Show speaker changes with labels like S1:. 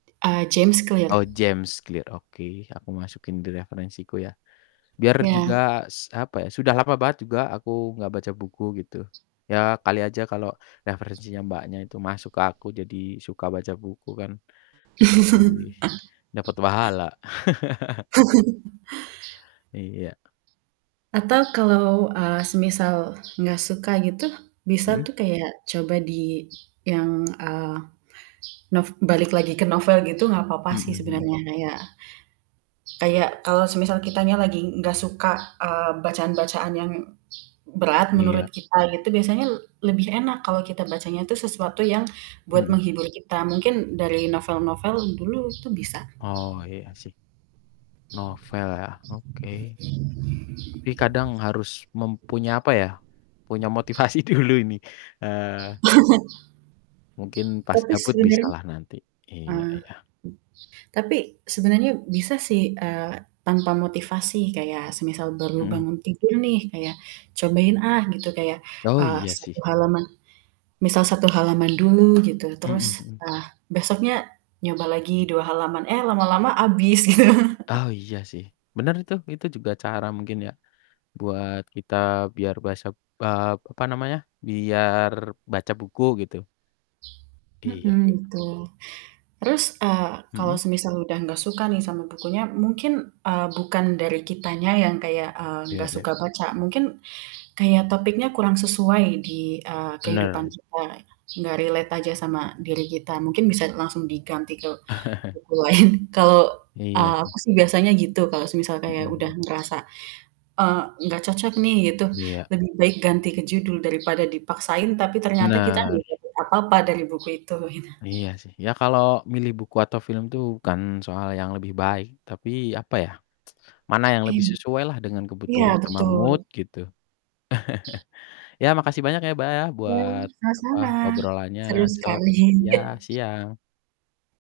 S1: Eee, James Clear.
S2: Oh, James Clear, oke. Aku masukin di referensiku ya, biar
S1: Iya.
S2: juga s apa ya, sudah lama banget juga aku gak baca buku gitu, ya kali aja kalo referensinya Mbaknya itu masuk ke aku jadi suka baca buku kan lebih dapet pahala. Iya.
S1: Atau kalau, eee, semisal gak suka gitu bisa
S2: Mhm.
S1: tuh kayak coba di yang, eee, nov balik lagi ke novel gitu, gak apa-apa
S2: Mhm
S1: sih
S2: mhm.
S1: sebenarnya kayak kayak kalau semisal kitanya lagi gak suka, eee, bacaan-bacaan yang berat
S2: Iya.
S1: menurut kita gitu, biasanya l lebih enak kalau kita bacanya tuh sesuatu yang buat
S2: Mhm.
S1: menghibur kita. Mungkin a dari novel-novel dulu itu bisa.
S2: Oh, iya sih. Novel ya, oke, tapi kadang harus mempunya apa ya, punya motivasi dulu ini, eee mungkin pas
S1: Tapi
S2: gabut
S1: sebenarnya
S2: bisalah nanti. Iya
S1: ah,
S2: iya.
S1: tapi sebenarnya bisa sih, eee, tanpa motivasi kayak semisal baru
S2: Mhm.
S1: bangun tidur nih, kayak, cobain, ah, gitu kayak,
S2: Oh,
S1: eee,
S2: iya
S1: 1
S2: sih.
S1: halaman misal, 1 halaman dulu, gitu.
S2: Mhm
S1: Terus,
S2: mhm.
S1: eee, besoknya nyoba lagi 2 halaman, eee, lama-lama habis gitu.
S2: Oh, iya sih, bener itu, itu juga cara mungkin ya buat kita biar basap eee, apa namanya, biar baca buku gitu. Iya
S1: Mhm,
S2: iya.
S1: gitu. Terus, ah, kalau
S2: Mhm.
S1: semisal udah gak suka nih sama bukunya, mungkin, eee, bukan dari kitanya yang kayak, eee,
S2: Iya
S1: gak
S2: iya.
S1: suka baca, mungkin kayak topiknya kurang sesuai di, eee, kehidupan
S2: Benar.
S1: kita, gak relate aja sama diri kita, mungkin bisa langsung diganti ke buku lain. Kalau,
S2: Iya
S1: eee,
S2: sih.
S1: aku sih biasanya gitu kalau semisal
S2: Mhm
S1: kayak udah
S2: mhm.
S1: ngerasa, eee, "Gak cocok nih." Gitu,
S2: Iya.
S1: lebih baik ganti ke judul daripada dipaksain, tapi ternyata kita gak
S2: Benar.
S1: dapet apa-apa dari buku itu gitu.
S2: Iya sih. Iya kalau milih buku atau film tuh bukan soal yang lebih baik, tapi, apa ya, mana yang lebih
S1: Em
S2: sesuailah dengan kebutuhan
S1: iya
S2: sama mood
S1: betul.
S2: gitu. Iya makasih banyak ya, Mbak, ya
S1: Iya,
S2: buat, apa,
S1: sama-sama.
S2: obrolannya
S1: Seru
S2: sor
S1: sekali.
S2: iya. Siang.